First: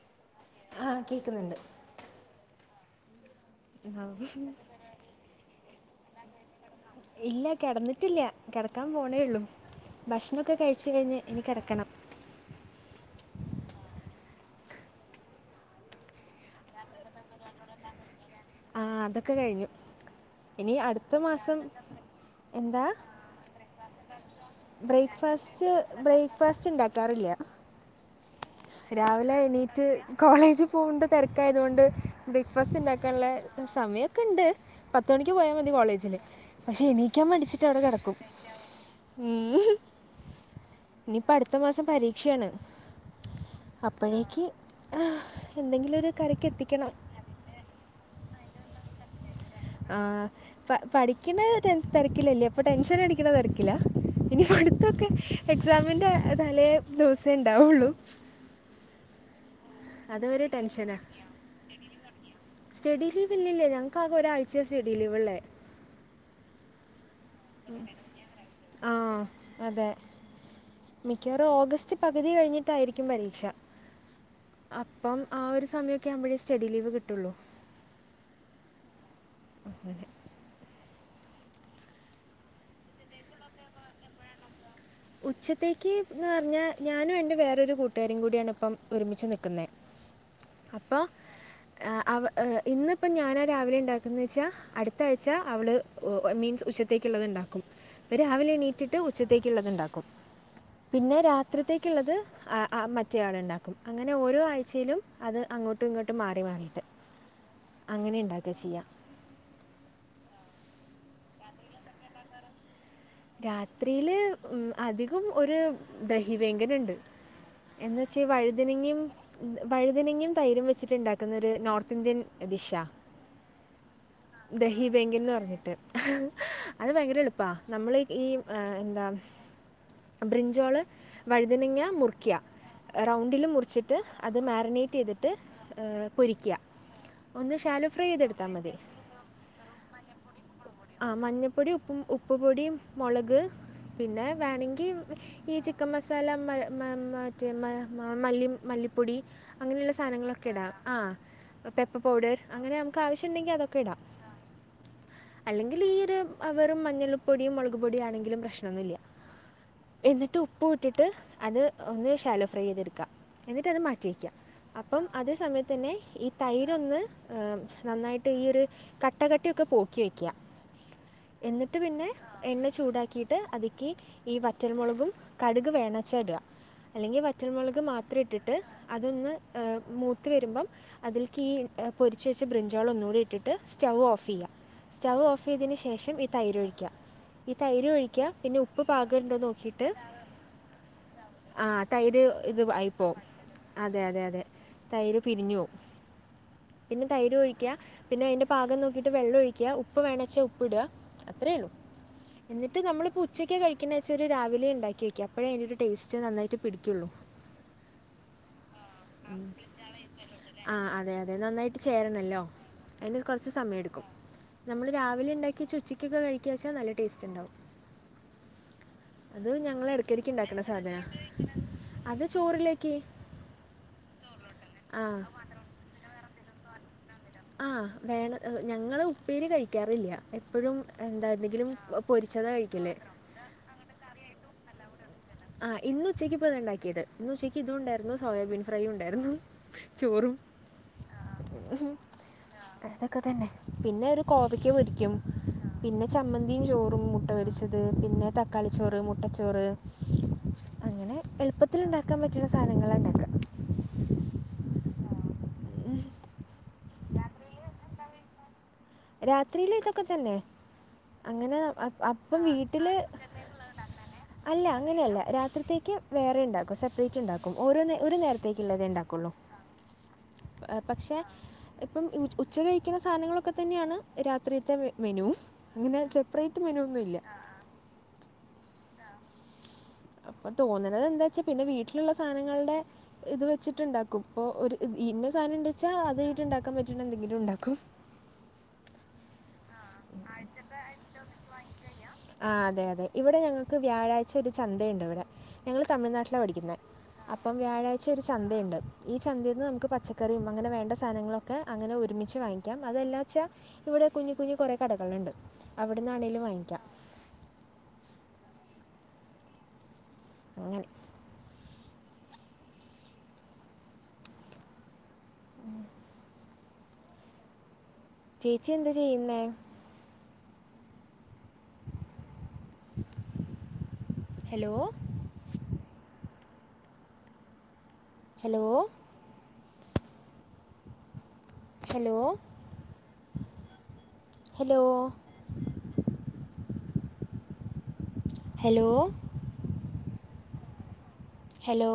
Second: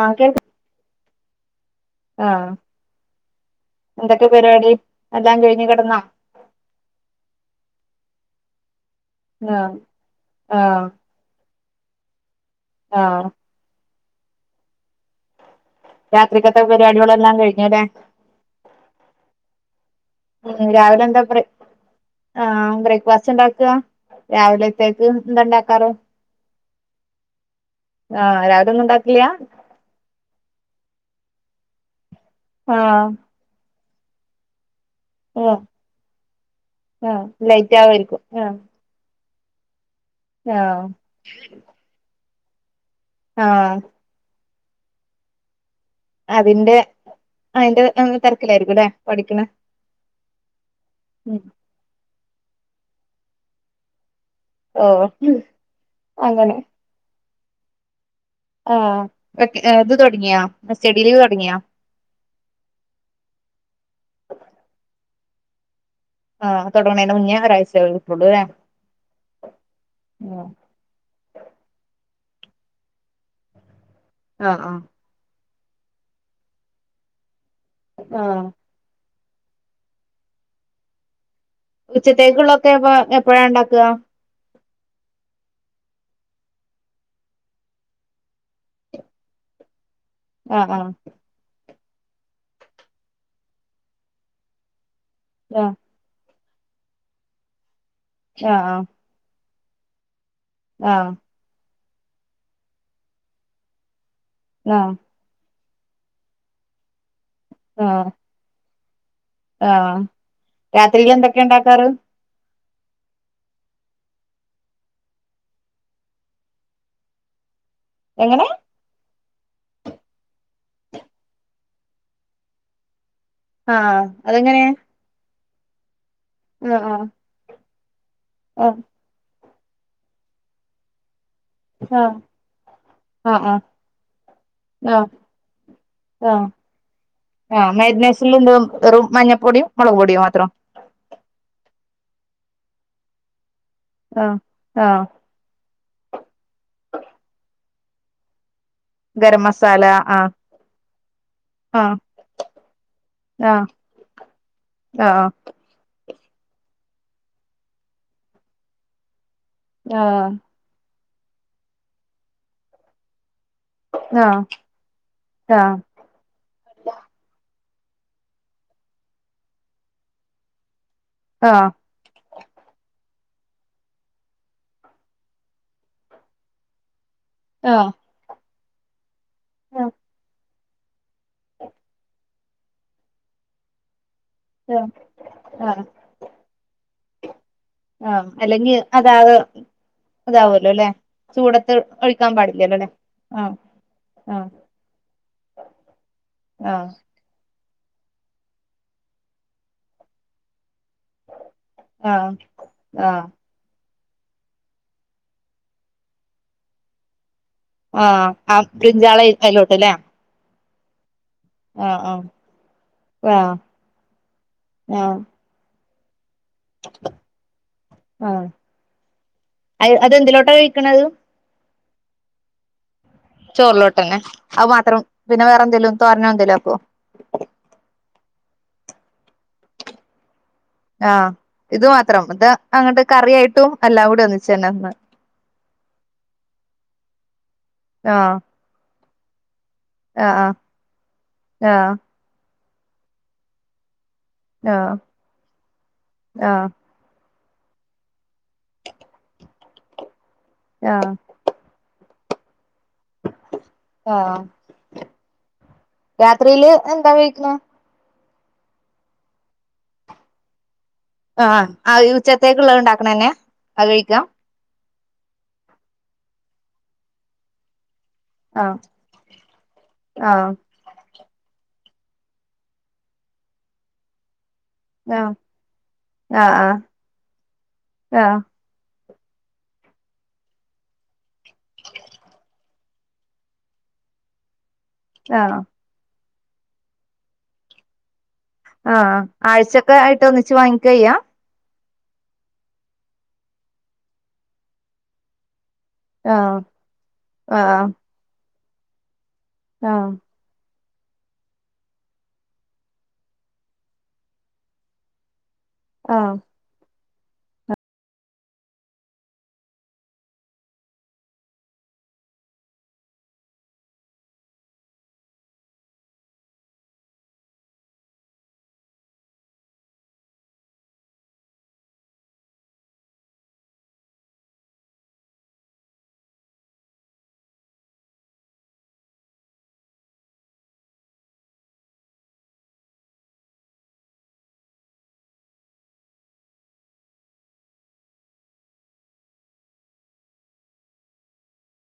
ആഹ് കേൾക്കുന്നുണ്ടോ ആഹ് കേൾക്കുന്നുണ്ട് ആഹ് ആ. എന്തൊക്കെ പരിപാടി എല്ലാം കഴിഞ്ഞ് കിടന്നാ ഇല്ല കിടന്നിട്ടില്ല കിടക്കാൻ പോണേയുള്ളൂ ആഹ് ഭക്ഷണമൊക്കെ ആഹ് കഴിച്ചു കഴിഞ്ഞ് ഇനി കിടക്കണം ആഹ് രാത്രിക്കത്തെ പരിപാടികളെല്ലാം കഴിഞ്ഞല്ലേ ആഹ് അതൊക്കെ കഴിഞ്ഞു ഉം ഇനി രാവിലെ അടുത്ത എന്താ ബ്രേ മാസം ആഹ് എന്താ ബ്രേക്ക്ഫാസ്റ്റ് ഉണ്ടാക്കുക രാവിലെത്തേക്ക് എന്താ ബ്രേക്ക്ഫാസ്റ്റ് ഉണ്ടാക്കാറ് ബ്രേക്ക്ഫാസ്റ്റ് ഉണ്ടാക്കാറില്ല ആഹ് രാവിലെ ഒന്നും ഉണ്ടാക്കില്ല രാവിലെ എണീറ്റ് കോളേജിൽ പോവണ്ട തിരക്കായത് കൊണ്ട് ബ്രേക്ക്ഫാസ്റ്റ് ആഹ് ഉണ്ടാക്കാനുള്ള സമയൊക്കെ ഉണ്ട് പത്ത് മണിക്ക് പോയാൽ ആഹ് മതി കോളേജില് പക്ഷെ ആഹ് എണീക്കാൻ മടിച്ചിട്ട് ലൈറ്റ് അവിടെ കിടക്കും ആവുമായിരിക്കും ആഹ് ഉം ആഹ് ഇനിയിപ്പോ അടുത്ത മാസം പരീക്ഷയാണ് ആഹ് അപ്പോഴേക്ക് ഹ് എന്തെങ്കിലും ഒരു കരയ്ക്ക് അതിന്റെ എത്തിക്കണം അതിന്റെ തിരക്കിലായിരിക്കും അല്ലെ പഠിക്കണെ ആഹ് പഠിക്കണ തിരക്കിലല്ലേ അപ്പൊ ടെൻഷൻ അടിക്കണ തിര ക്കിലാ ഇനി പഠിത്തം ഓഹ് ഒക്കെ എക്സാമിൻ്റെ അങ്ങനെ തലേ ദിവസേ ഉണ്ടാവുള്ളൂ ആഹ് വെക്കെ ഇത് തുടങ്ങിയാ അതൊരു ടെൻഷനാണ് സ്റ്റഡി ലീവ് തുടങ്ങിയാ സ്റ്റഡി ലീവ് ഇല്ലില്ല ഞങ്ങൾക്കാകെ ഒരാഴ്ച സ്റ്റഡി ലീവ് ഉള്ളെ ആഹ് തുടങ്ങണേന് മുന്നെയാ ആഹ് അതെ ആഹ് മിക്കവാറും ഓഗസ്റ്റ് പകുതി കഴിഞ്ഞിട്ടായിരിക്കും പരീക്ഷ ആഹ് ആഹ് അപ്പം ആഹ് ഒരു സമയമൊക്കെ ആവുമ്പഴേ സ്റ്റഡി ലീവ് കിട്ടുകയുള്ളൂ ആഹ് [inaudible] ഉച്ചത്തേക്കുള്ളതൊക്കെ അപ്പോ എപ്പഴാ ഉണ്ടാക്കുക ഉച്ചത്തേക്ക് എന്ന് പറഞ്ഞാൽ ഞാനും എൻ്റെ വേറൊരു കൂട്ടുകാരും കൂടിയാണ് ഒരുമിച്ച് നിക്കുന്നെ ആഹ് [inaudible] ആഹ് അപ്പോൾ ഇന്നിപ്പൊ ഞാനാണ് രാവിലെ ഉണ്ടാക്കുന്നെ വെച്ചാൽ അടു ത്തയാഴ്‌ച ആഹ് അവള് മീൻസ് ഉച്ചത്തേക്കുള്ളതൊക്കെ ഉണ്ടാക്കും രാവിലെ ആഹ് എണീറ്റിട്ട് ഉച്ചത്തേക്കുള്ളതുണ്ടാക്കും പിന്നെ രാത്രിത്തേക്കുള്ളത് മറ്റേ ആൾ ഉണ്ടാക്കും അങ്ങനെ ഓരോ ആഴ് ആഹ് ആഹ് ആഴ്ചയിലും അത് അങ്ങോട്ടും ഇങ്ങോട്ടും മാറി മാറിട്ട് ആഹ് അങ്ങനെ ഇണ്ടാക്കാ ചെയ്യാ ആഹ് രാത്രിയില് എന്തൊക്കെ ഉണ്ടാക്കാറ് രാത്രിയില് ഉം അധികം ഒരു ദഹിവേങ്കന ഉണ്ട് എന്ന് വെച്ചാ ഈ എങ്ങനെ വഴുതനങ്ങയും വഴുതനങ്ങും തൈരും വെച്ചിട്ടുണ്ടാക്കുന്നൊ ഒരു നോർത്ത് ഇന്ത്യൻ ഡിഷാ ആഹ് അതെങ്ങനെയാ ദഹി ബെങ്കിൽന്ന് പറഞ്ഞിട്ട് ആഹ് അത് ഭയങ്കര എളുപ്പാ നമ്മള് ഈ ആ ആഹ് എന്താ ബ്രിഞ്ചോള് വഴുതനങ്ങ ആഹ് മുർക്കിയ ആഹ് റൗണ്ടില് ആഹ് മുറിച്ചിട്ട് അത് മാരിനേറ്റ് ആഹ് ചെയ്തിട്ട് ആഹ് ആഹ് പൊരിക്കാ ഒന്ന് ശാലു ഫ്രൈ ചെയ്തെടുത്താൽ മതി മഞ്ഞൾപൊടിയും മുളക് പൊടിയും മാത്രം ആ മഞ്ഞപ്പൊടി ഉപ്പ് ഉപ്പ്പൊടി, മുളക് പിന്നെ ആഹ് വേണെങ്കിൽ ആഹ് ഈ ചിക്കൻ മസാല മ മാ മറ്റേ മല്ലി മല്ലി പൊടി ഗരം മസാല അങ്ങനെയുള്ള ആഹ് സാധനങ്ങളൊക്കെ ഇടാം ആഹ് ആഹ് പെപ്പെർ പൗഡർ അങ്ങനെ നമുക്ക് ആവശ്യണ്ടെങ്കിൽ അതൊക്കെ ഇടാം അ ആ അല്ലെങ്കിൽ ഈ ഒരു വെറും മഞ്ഞൾപ്പൊടിയും, മുളക് പൊടിയും ആണെങ്കിലും പ്രശ്ണ്ടിന്നും ഇല്ല ആഹ് എന്നിട്ട് ഉപ്പ് ഇട്ടിട്ട് അത് ഒന്ന് ശാലോ ഫ്രൈ ചെയ്തെടുക്കാം എന്നിട്ട അത് മാറ്റിവെക്കുക ആഹ് അപ്പം അതേ സമയ ആഹ് തന്നെ ഈ തൈരൊന്ന് നന്നായിട്ട് ഈ ഒരു കട്ടകട്ടിയൊക്കെ പോക്കി വയ്ക്കുക ആഹ് എന്നിട്ട് പിന്നെ എണ്ണ ചൂടാക്കിയിട്ട് അതിക്ക് ഈ വറ്റൽമുളകും, കടുക് വേണേച്ചാ ഇടുക അല്ലെങ്കിൽ വറ്റൽമുളക് ആഹ് മാത്രം ഇട്ടിട്ട് അതൊന്ന് മൂത്ത് വരുമ്പം അതിൽ ഈ പൊരിച്ച് വെച്ച ബ്രിഞ്ചോള ഒന്നുകൂടി ഇട്ടിട്ട് സ്റ്റവ് ഓഫ് ചെയ്യാം ആഹ് സ്റ്റവ് ഓഫ് ചെയ്തിന് ആഹ് ശേഷം ഈ തൈരൊഴിക്കുക ഈ തൈര് ആഹ് ഒഴിക്കുക പിന്നെ അല്ലെങ്കിൽ ഉപ്പ് പാകം ഉണ്ടോ അതാകെ നോക്കിയിട്ട് ഇതാവല്ലോ അല്ലെ ആ ചൂടത്ത് തൈര് ഒഴിക്കാൻ ഇത് പാടില്ലല്ലോ അല്ലെ ആയിപ്പോ ആഹ് അതെ അതെ അതെ ആഹ് തൈര് പിരിഞ്ഞു പോവും ആഹ് പിന്നെ തൈര് ഒഴിക്കുക പിന്നെ അതിന്റെ പാകം നോക്കിട്ട് വെള്ളം ഒഴിക്കുക ഉപ്പ് വേണെച്ചേ ഉപ്പ് ഇടുക അത്രേ ഉള്ളു ആഹ് എന്നിട്ട് നമ്മളി ഇപ്പം ആഹ് ഉച്ചയ്ക്ക കഴിക്ക ക്കണേച്ചാ ഒരു രാവിലെ ഉണ്ടാക്കി വയ്ക്കാ അപ്പോഴേ അതിനൊ ഒരു ടേസ്റ്റ് നന്നായിട്ട് പിടിക്കുള്ളൂ ആഹ് ആ ബ്രിൻജാൾ അയിൽ അയിലോട്ട് ല്ലേ ആഹ് അതെ അതെ നന്നായിട്ട് ആഹ് ചേരണല്ലോ അതിന് കൊറച്ച് ആഹ് സമയം എടുക്കും നമ്മൾ ആഹ് രാവിലെ ഉണ്ടാക്കി വെച്ച ഉച്ച ക്കൊക്കെ കഴിക്കാച്ചാൽ നല്ല ടേസ്റ്റ് ഉണ്ടാവും ആഹ് അത് അ ഞങ്ങള് എടക്കിടക്ക് അതെന്തിലോട്ടാ ഉണ്ടാക്കണ സാധന കഴിക്കണത് അത് ചോറിലേക്ക് ചോറിലോട്ട് അല്ലെ അത് മാത്രം ആ പിന്നെ വേറെന്തേലും തോരനോ എന്തേലും ആക്കോ ആഹ് വേണ ഞങ്ങള് ഉപ്പേരി കഴിക്കാറില്ല എപ്പോഴും ആഹ് എന്താ എന്തെങ്കിലും ഇത് മാത്രം ഇത് പൊരിച്ചതാണ് കഴിക്കൽ അങ്ങട്ട് കറിയായിട്ടും എല്ലാം കൂടി ഒന്നിച്ചന്നെ ഒന്ന് ആഹ് ഇന്ന് ഉച്ചയ്ക്ക് ഇപ്പ ഇത് ഇണ്ടാക്കിയത് ഇന്ന് ഉച്ചയ്ക്ക് ഇതും ഉണ്ടായിരുന്നു ആഹ് സോയാബീൻ ഫ്രൈയും ഉണ്ടായിരുന്നു ചോറും ആഹ് ആഹ് അതൊക്കെ തന്നെ പിന്നെ ഒരു കോവക്ക ആഹ് പൊരിക്കും പിന്നെ ചമ്മന്തിയും, ആഹ് ചോറും, മുട്ട പൊരിച്ച അത് പിന്നെ തക്കാളി ചോറ് മുട്ട ചോറ് ആഹ് അങ്ങനെ എളുപ്പത്തിൽ ത്തില്ണ്ടാക്കാൻ പറ്റുന്ന സാധനങ്ങളാ ഇണ്ടാക്കാ ആഹ് രാത്രിയില് എന്താ കഴിക്ക്ണ രാത്രിയില് ഇതൊക്കെ തന്നെ അങ്ങനെ ആഹ് അ ആ അപ്പ ഉച്ചത്തേക്കുള്ളത് വീട്ടില് ഉണ്ടാക്കണന്നെ അത് കഴിക്കാം അല്ല അങ്ങനെയല്ല രാത്രിത്തേക്ക് വേറെ ഉണ്ടാക്കും സെപ്പറേറ്റ് ഉണ്ടാക്കും ഓരോ ഒരു നേര ത്തേക്ക് ആഹ് ള്ളതെ ണ്ടാക്കുള്ളൂ ആഹ് പക്ഷേ ഇപ്പം ഉച്ച കഴിക്കന്ന സാധനങ്ങളൊക്കെ തന്നെയാണ് രാത്രിത്തെ വേ മെനു ആഹ് ഇങ്ങനെ സെപ്പറേറ്റ് ആഹ് മെനു ഒന്നും ഇല്ല ആഹ് അപ്പൊ തോന്നണത് എന്താച്ചാ പിന്നെ വീട്ടിലുള്ള സാധനങ്ങളുടെ ഇത് വെച്ചിട്ടുണ്ടാക്കും ഇപ്പൊ ഒരു വീട്ടില് സാധനം ആഹ് ണ്ട്ച്ചാ അത് ആയിട്ടുണ്ടാക്കാൻ പറ്റണ എന്തെങ്കിലും ഉണ്ടാക്കും ആഹ് ആഴ്ചക്ക ആയിട്ട് ഒന്നിച്ച് വാങ്ങിക്കയ്യാ ആഹ് അതെ അതെ ഇവിടെ ഞങ്ങൾക്ക് വ്യാഴാഴ്ച ഒരു ചന്തയുണ്ട് ഇവിടെ ഞങ്ങൾ തമിഴ്നാട്ടിലാ ആഹ് പഠിക്കുന്നേ അപ്പം ആഹ് വ്യാഴായ്ച ഒരു ചന്തേണ്ട് ഈ ചന്തേന്ന് നമുക്ക് ആഹ് പച്ചക്കറി അങ്ങനെ വേണ്ട സാധനങ്ങളൊക്കെ അങ്ങനെ ഒരുമിച്ച് വാങ്ങിക്കാം അതല്ലാച്ചാൽ ഇവിടെ കുഞ്ഞ് കുഞ്ഞ് കുറേ കടകളുണ്ട് ആഹ് അവിടുന്നാണെലും വാങ്ങിക്കാം അങ്ങനെ മ്മ് മ്മ് ചേച്ചി എന്താ ചെയ്യന്നെ? Hello! Hello! Hello! Hello! Hello! Hello!